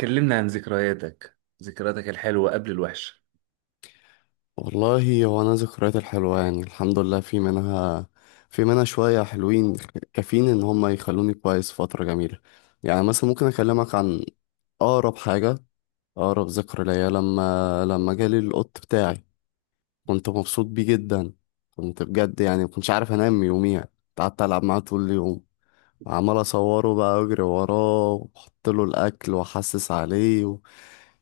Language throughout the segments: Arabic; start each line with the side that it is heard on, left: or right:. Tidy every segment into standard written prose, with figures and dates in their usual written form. right: كلمنا عن ذكرياتك الحلوة قبل الوحشة.
left: والله هو انا ذكريات الحلوه يعني الحمد لله في منها شويه حلوين. كافيين ان هم يخلوني كويس فتره جميله. يعني مثلا ممكن اكلمك عن اقرب حاجه، اقرب ذكرى ليا لما جالي القط بتاعي. كنت مبسوط بيه جدا، كنت بجد يعني مكنتش عارف انام يوميها. قعدت العب معاه طول اليوم، عمال اصوره بقى اجري وراه واحط له الاكل واحسس عليه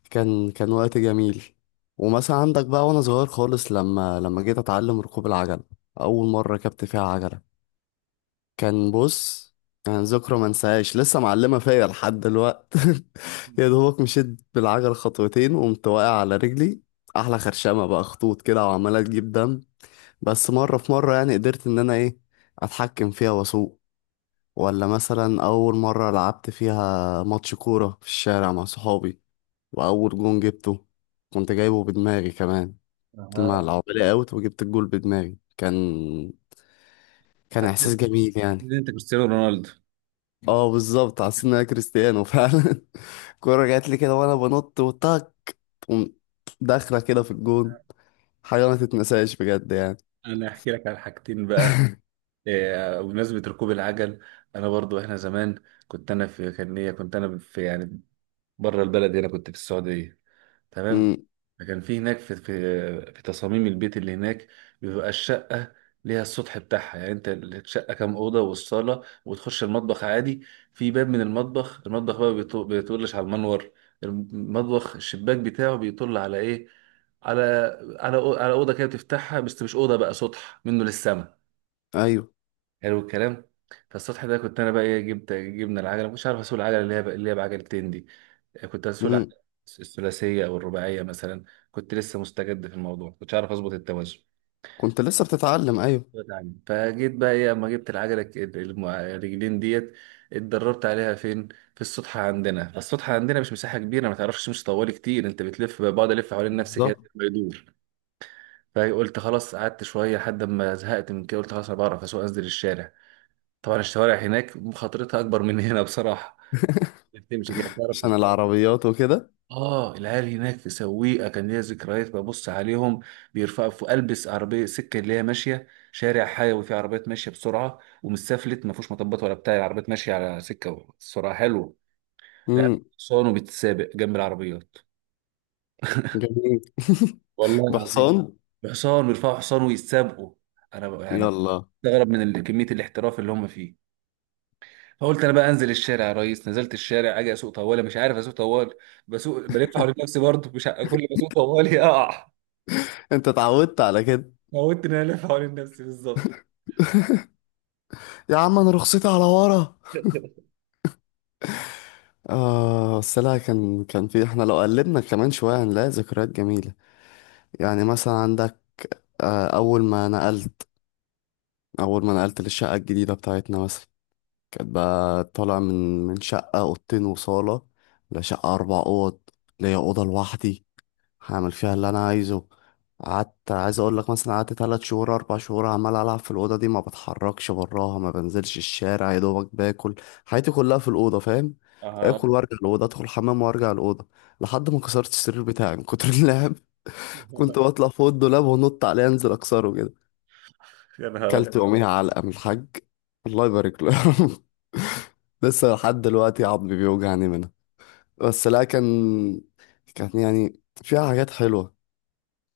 left: كان وقت جميل. ومثلا عندك بقى وانا صغير خالص لما جيت اتعلم ركوب العجل، اول مره ركبت فيها عجله، كان بص كان ذكرى ما انساهاش، لسه معلمه فيا لحد دلوقت. يا دوبك مشيت بالعجل خطوتين وقمت واقع على رجلي، احلى خرشمه بقى، خطوط كده وعماله تجيب دم، بس مره في مره يعني قدرت ان انا ايه، اتحكم فيها واسوق. ولا مثلا أول مرة لعبت فيها ماتش كورة في الشارع مع صحابي وأول جون جبته كنت جايبه بدماغي كمان،
right: أها.
left: مع العبالي أوت وجبت الجول بدماغي. كان
right: حتى
left: إحساس جميل يعني.
right: إن انت كريستيانو رونالدو.
left: اه بالظبط، حسيت إن أنا كريستيانو فعلا. الكورة جات لي كده وأنا بنط وطاك، تقوم داخلة كده في الجون. حاجة ما تتنساش بجد يعني.
right: انا احكي لك عن حاجتين بقى. إيه، بمناسبة ركوب العجل انا برضو، احنا زمان كنت انا في يعني بره البلد، هنا كنت في السعودية، تمام.
left: امم.
right: فكان في هناك في في تصاميم البيت اللي هناك بيبقى الشقة ليها السطح بتاعها. يعني انت الشقة كام أوضة والصالة، وتخش المطبخ عادي. في باب من المطبخ، المطبخ بقى بيطلش على المنور. المطبخ الشباك بتاعه بيطل على ايه، على، على أوضة كده بتفتحها، بس مش أوضة بقى، سطح منه للسما.
left: ايوه.
right: حلو الكلام. فالسطح ده كنت انا بقى ايه، جبنا العجله، مش عارف اسوق العجله اللي هي اللي هي بعجلتين دي. كنت هسوق الأح-
left: امم.
right: الثلاثية أو الرباعية مثلا. كنت لسه مستجد في الموضوع، كنتش عارف أظبط التوازن.
left: كنت لسه بتتعلم، ايوه
right: نعم. فجيت بقى إيه، أما جبت العجلة الرجلين ديت. اتدربت عليها فين؟ في السطحة عندنا. السطحة عندنا مش مساحة كبيرة، ما تعرفش تمشي طوالي كتير، أنت بتلف، بقعد ألف حوالين نفسي كده
left: بالظبط،
right: ما يدور. فقلت خلاص، قعدت شوية لحد ما زهقت من كده، قلت خلاص أنا بعرف أسوق، أنزل الشارع. طبعا الشوارع هناك مخاطرتها أكبر من هنا بصراحة. بتمشي كده تعرف.
left: عشان العربيات وكده.
right: اه، العيال هناك في سويقة كان ليا ذكريات ببص عليهم، بيرفعوا في البس عربية سكة اللي هي ماشية، شارع حيوي فيه عربيات ماشية بسرعة ومستفلت، ما فيهوش مطبات ولا بتاع، العربيات ماشية على سكة سرعة حلوة. العيال
left: امم.
right: حصان وبتتسابق جنب العربيات.
left: جميل.
right: والله العظيم.
left: بحصان.
right: بحصان، بيرفعوا حصان ويتسابقوا. انا بقى يعني
left: يلا.
right: بستغرب من كمية الاحتراف اللي هم فيه. فقلت انا بقى انزل الشارع يا ريس، نزلت الشارع اجي اسوق طوالي، مش عارف اسوق طوالي. بسوق بلف حوالين نفسي برضه، مش ع- كل ما اسوق طوالي اقع.
left: انت اتعودت على كده.
right: موتني انا الف حوالين نفسي بالظبط.
left: يا عم انا رخصتي على ورا. اه بس لا، كان في احنا لو قلبنا كمان شويه هنلاقي ذكريات جميله. يعني مثلا عندك، آه اول ما نقلت اول ما نقلت للشقه الجديده بتاعتنا مثلا. كانت بقى طالع من شقه اوضتين وصاله لشقه اربع اوض، ليا اوضه لوحدي هعمل فيها اللي انا عايزه. قعدت عايز اقول لك مثلا، قعدت تلات شهور اربع شهور عمال العب في الاوضه دي، ما بتحركش براها، ما بنزلش الشارع، يا دوبك باكل. حياتي كلها في الاوضه، فاهم.
right: اه.
left: اكل وارجع الاوضه، ادخل الحمام وارجع الاوضه، لحد ما كسرت السرير بتاعي من كتر اللعب. كنت بطلع فوق الدولاب ونط عليه انزل اكسره كده.
right: يا نهار ابيض.
left: كلت يوميها علقه من الحاج، الله يبارك له. لسه لحد دلوقتي عظمي بيوجعني منها. بس لا، كان يعني فيها حاجات حلوه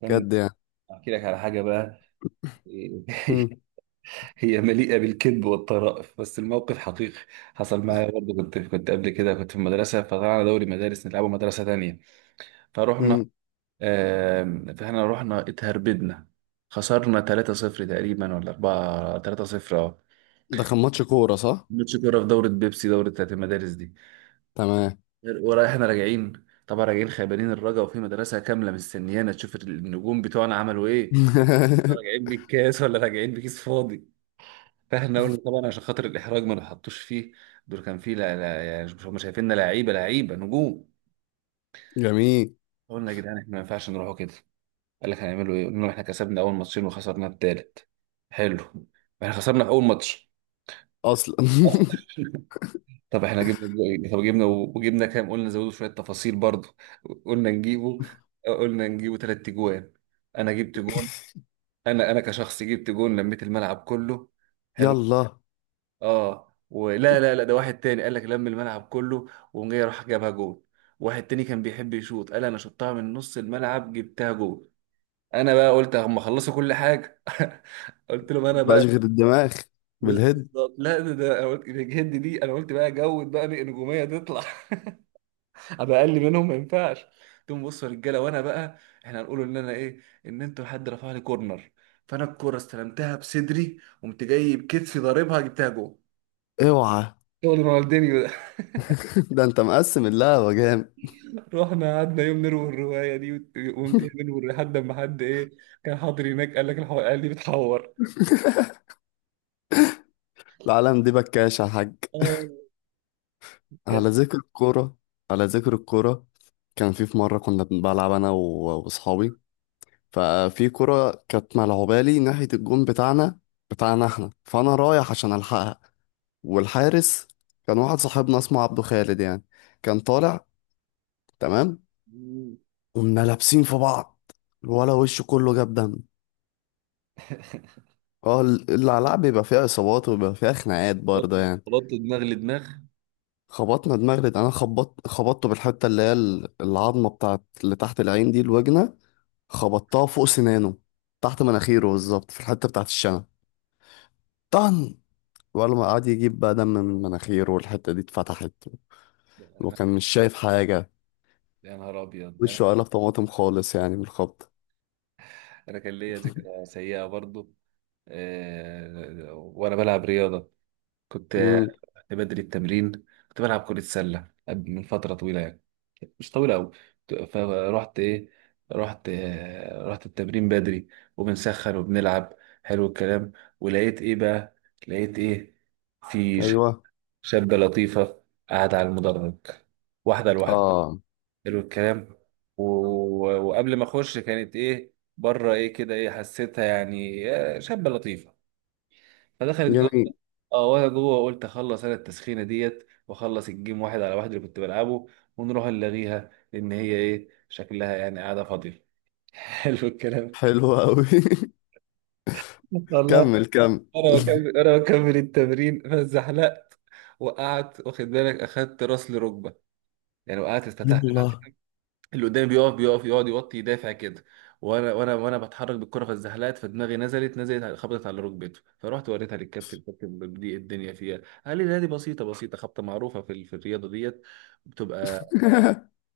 right: كان
left: بجد يعني.
right: احكي لك على حاجه بقى.
left: مم.
right: هي مليئه بالكذب والطرائف بس الموقف حقيقي. حصل معايا برضه، كنت قبل كده كنت في المدرسه، فطلعنا دوري مدارس نلعبه مدرسه تانية فروحنا.
left: مم.
right: آم، فاحنا رحنا اتهربدنا، خسرنا 3-0 تقريبا، ولا 4 3-0، اه.
left: ده كان ماتش كورة صح؟
right: ماتش كوره في دوره بيبسي، دوره بتاعت المدارس دي.
left: تمام.
right: ورايحنا راجعين، طبعا راجعين خيبانين الرجا، وفي مدرسة كاملة مستنيانا تشوف النجوم بتوعنا عملوا ايه. راجعين بالكاس ولا راجعين بكيس فاضي. فاحنا قلنا طبعا عشان خاطر الإحراج ما نحطوش فيه. دول كان فيه، لا لا، يعني مش هم شايفيننا لعيبة، لعيبة نجوم.
left: جميل.
right: قلنا يا جدعان احنا ما ينفعش نروحوا كده. قال لك هنعملوا ايه، قلنا لهم احنا كسبنا أول ماتشين وخسرنا التالت. حلو. احنا خسرنا أول ماتش.
left: اصلا.
right: طب احنا جبنا بقى- طب جبنا وجبنا كام، قلنا زودوا شويه تفاصيل برضه. قلنا نجيبه، قلنا نجيبه ثلاث تجوان. انا جبت جون. انا كشخص جبت جون لميت الملعب كله. حلو.
left: يلا.
right: اه، ولا لا لا، ده واحد تاني قال لك لم الملعب كله. وقام جاي راح جابها جون. واحد تاني كان بيحب يشوط قال انا شطها من نص الملعب جبتها جون. انا بقى قلت اما خلصوا كل حاجه قلت لهم انا
left: مبقاش
right: بقى
left: غير الدماغ. بالهد.
right: بالظبط. لا ده ده انا قلت الهند دي، انا قلت بقى جود بقى نجوميه تطلع. ابقى اقل منهم ما ينفعش. تقوم بص يا رجاله، وانا بقى احنا هنقول ان انا ايه، ان انتوا حد رفع لي كورنر، فانا الكوره استلمتها بصدري قمت جاي بكتفي ضاربها جبتها جول.
left: اوعى.
right: شغل رونالدينيو ده.
left: ده انت مقسم اللعبة جامد.
right: رحنا قعدنا يوم نروي الروايه دي وقمت نروي لحد ما حد ايه كان حاضر هناك قال لك الحو... قال لي بتحور.
left: العالم دي بكاشة يا حاج.
right: آه، كانت.
left: على ذكر الكورة، على ذكر الكورة كان في مرة كنا بنلعب أنا و- وأصحابي، ففي كرة كانت ملعوبة لي ناحية الجون بتاعنا احنا، فأنا رايح عشان ألحقها، والحارس كان واحد صاحبنا اسمه عبده خالد يعني، كان طالع. تمام.
right: مم.
left: قمنا لابسين في بعض، الولا وشه كله جاب دم. اه العلاقة بيبقى فيها إصابات وبيبقى فيها خناقات
right: بط،
left: برضه يعني.
right: بط دماغ لدماغ.
left: خبطنا دماغ، ده أنا خبطت خبطته بالحتة اللي هي العظمة بتاعت اللي تحت العين دي، الوجنة، خبطتها فوق سنانه، تحت مناخيره بالظبط في الحتة بتاعت الشنب، طن. ولا ما قعد يجيب بقى دم من مناخيره، والحتة دي اتفتحت،
right: أنا-.
left: وكان مش شايف حاجة،
right: يا نهار ابيض. انا
left: وشه قلب طماطم خالص يعني من الخبط.
right: انا كان ليا ذكرى سيئه برضو. آه، وانا بلعب رياضه، كنت
left: مم.
right: كنت بدري التمرين. كنت بلعب كرة سلة، من فترة طويلة يعني، مش طويلة أوي. فرحت إيه، رحت آه، رحت التمرين بدري، وبنسخن وبنلعب. حلو الكلام. ولقيت إيه بقى، لقيت إيه، في ش-
left: أيوه.
right: شابة لطيفة قاعدة على المدرج، واحدة لواحدة.
left: اه.
right: حلو الكلام. و... وقبل ما أخش كانت إيه بره إيه كده إيه حسيتها يعني، آه، شابة لطيفة، فدخلت جوه.
left: جميل.
right: اه، وانا جوه قلت اخلص انا التسخينه ديت واخلص الجيم واحد على واحد اللي كنت بلعبه، ونروح نلاغيها لان هي ايه شكلها يعني قاعده فاضيه. حلو الكلام.
left: حلو أوي.
right: والله.
left: كمل كمل.
right: انا بكمل التمرين، فزحلقت، وقعت، واخد بالك، اخدت راس لركبه يعني، وقعت اتفتحت.
left: يلا.
right: اللي قدامي بيقف، يقعد يوطي يدافع كده، وانا بتحرك بالكره فاتزحلقت، فدماغي خبطت على ركبته. فرحت وريتها للكابتن، الكابتن دي الدنيا فيها. قال لي لا دي بسيطه، بسيطه، خبطه معروفه في الرياضه ديت، بتبقى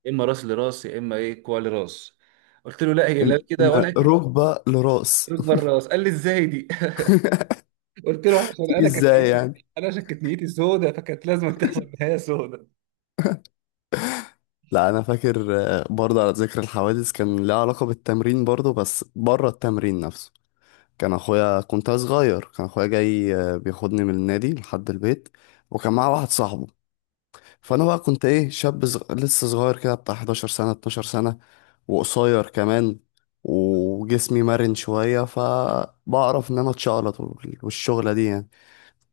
right: اما راس لراس، يا اما ايه كوع لراس. قلت له لا هي لا
left: إن
right: كده ولا كده،
left: ركبة لراس،
right: ركبه الراس. قال لي ازاي دي؟ قلت له عشان
left: تيجي
right: انا كانت
left: ازاي
right: نيتي،
left: يعني؟
right: عشان كانت نيتي سودة فكانت لازم تحصل نهايه سودة.
left: لا انا فاكر، برضه على ذكر الحوادث كان لها علاقة بالتمرين برضه بس بره التمرين نفسه. كان اخويا، كنت أنا صغير، كان اخويا جاي بياخدني من النادي لحد البيت، وكان معاه واحد صاحبه. فانا
right: حلو.
left: بقى كنت ايه، شاب لسه صغير كده بتاع 11 سنة 12 سنة، وقصير كمان، وجسمي مرن شوية فبعرف ان انا اتشقلط والشغلة دي يعني.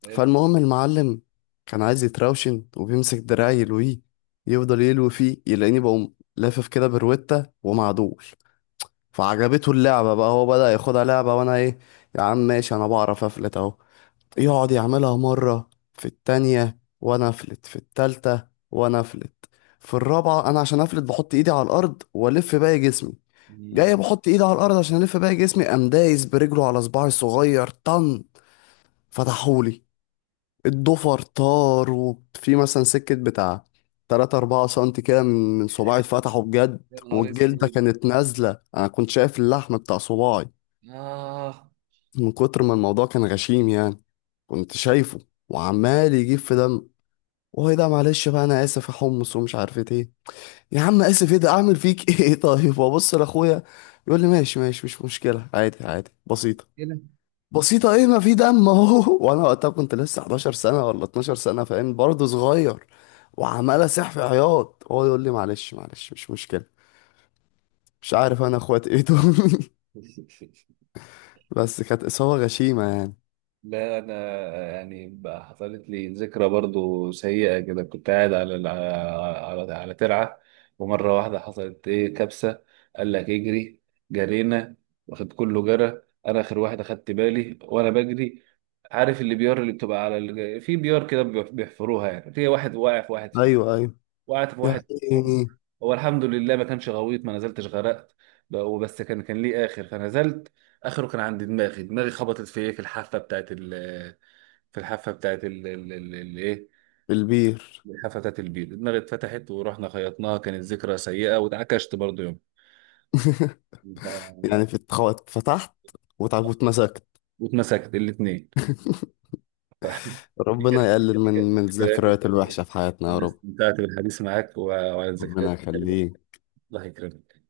right: حلو.
left: فالمهم المعلم كان عايز يتراوشن وبيمسك دراعي يلويه، يفضل يلوي فيه يلاقيني بقوم لافف كده بروتة ومعدول، فعجبته اللعبة بقى، هو بدأ ياخدها لعبة وانا ايه، يا عم ماشي انا بعرف افلت اهو. يقعد يعملها مرة، في التانية وانا افلت، في التالتة وانا افلت، في الرابعة انا عشان افلت بحط ايدي على الارض والف باقي جسمي.
right: يا
left: جاي بحط ايدي على الارض عشان الف باقي جسمي، قام دايس برجله على صباعي الصغير، طن. فتحولي الضفر طار، وفي مثلا سكة بتاع تلاتة أربعة سنتي كده من صباعي اتفتحوا بجد،
right: نهار
left: والجلدة
right: اسود.
left: كانت نازلة، أنا كنت شايف اللحم بتاع صباعي
right: اه.
left: من كتر ما الموضوع كان غشيم يعني. كنت شايفه، وعمال يجيب في دم، وهي ده معلش بقى أنا آسف يا حمص ومش عارف إيه. يا عم آسف؟ إيه ده أعمل فيك؟ إيه طيب. وأبص لأخويا يقول لي ماشي ماشي، مش مشكلة، عادي عادي، بسيطة
right: هنا.
left: بسيطة. ايه ما في دم اهو. وانا وقتها كنت لسه 11 سنة ولا 12 سنة، فاهم، برضه صغير، وعمال اسح في عياط، هو يقول لي معلش معلش مش مشكلة. مش عارف انا اخوات ايه دول. بس كانت اصابة غشيمة يعني.
right: لا انا يعني بقى حصلت لي ذكرى برضو سيئه كده، كنت قاعد على على ترعه، ومره واحده حصلت ايه كبسه. قال لك اجري، جرينا، واخد كله جرى، انا اخر واحد اخدت بالي وانا بجري. عارف اللي بيار، اللي بتبقى على ال... في بيار كده بيحفروها يعني، في واحد واقع في واحد فيه.
left: ايوه ايوه.
right: وقعت في واحد فيهم.
left: يعني
right: هو الحمد لله ما كانش غويط ما نزلتش غرقت. وبس كان كان ليه اخر فنزلت، اخره كان عند دماغي. دماغي خبطت في ايه، في الحافه بتاعت ال، في الحافه بتاعت ايه،
left: في البير.
right: الحافه بتاعت البير، دماغي اتفتحت، ورحنا خيطناها. كانت ذكرى سيئه، واتعكشت برضه يوم. ف-
left: يعني في اتفتحت واتمسكت.
right: واتمسكت الاثنين. دي
left: ربنا
right: كانت،
left: يقلل
right: دي
left: من
right: كانت من
left: من
right: ذكريات.
left: الذكريات الوحشة في حياتنا يا رب.
right: استمتعت بالحديث معاك، وعلى
left: ربنا
right: الذكريات الحلوة.
left: يخليه.
right: الله يكرمك.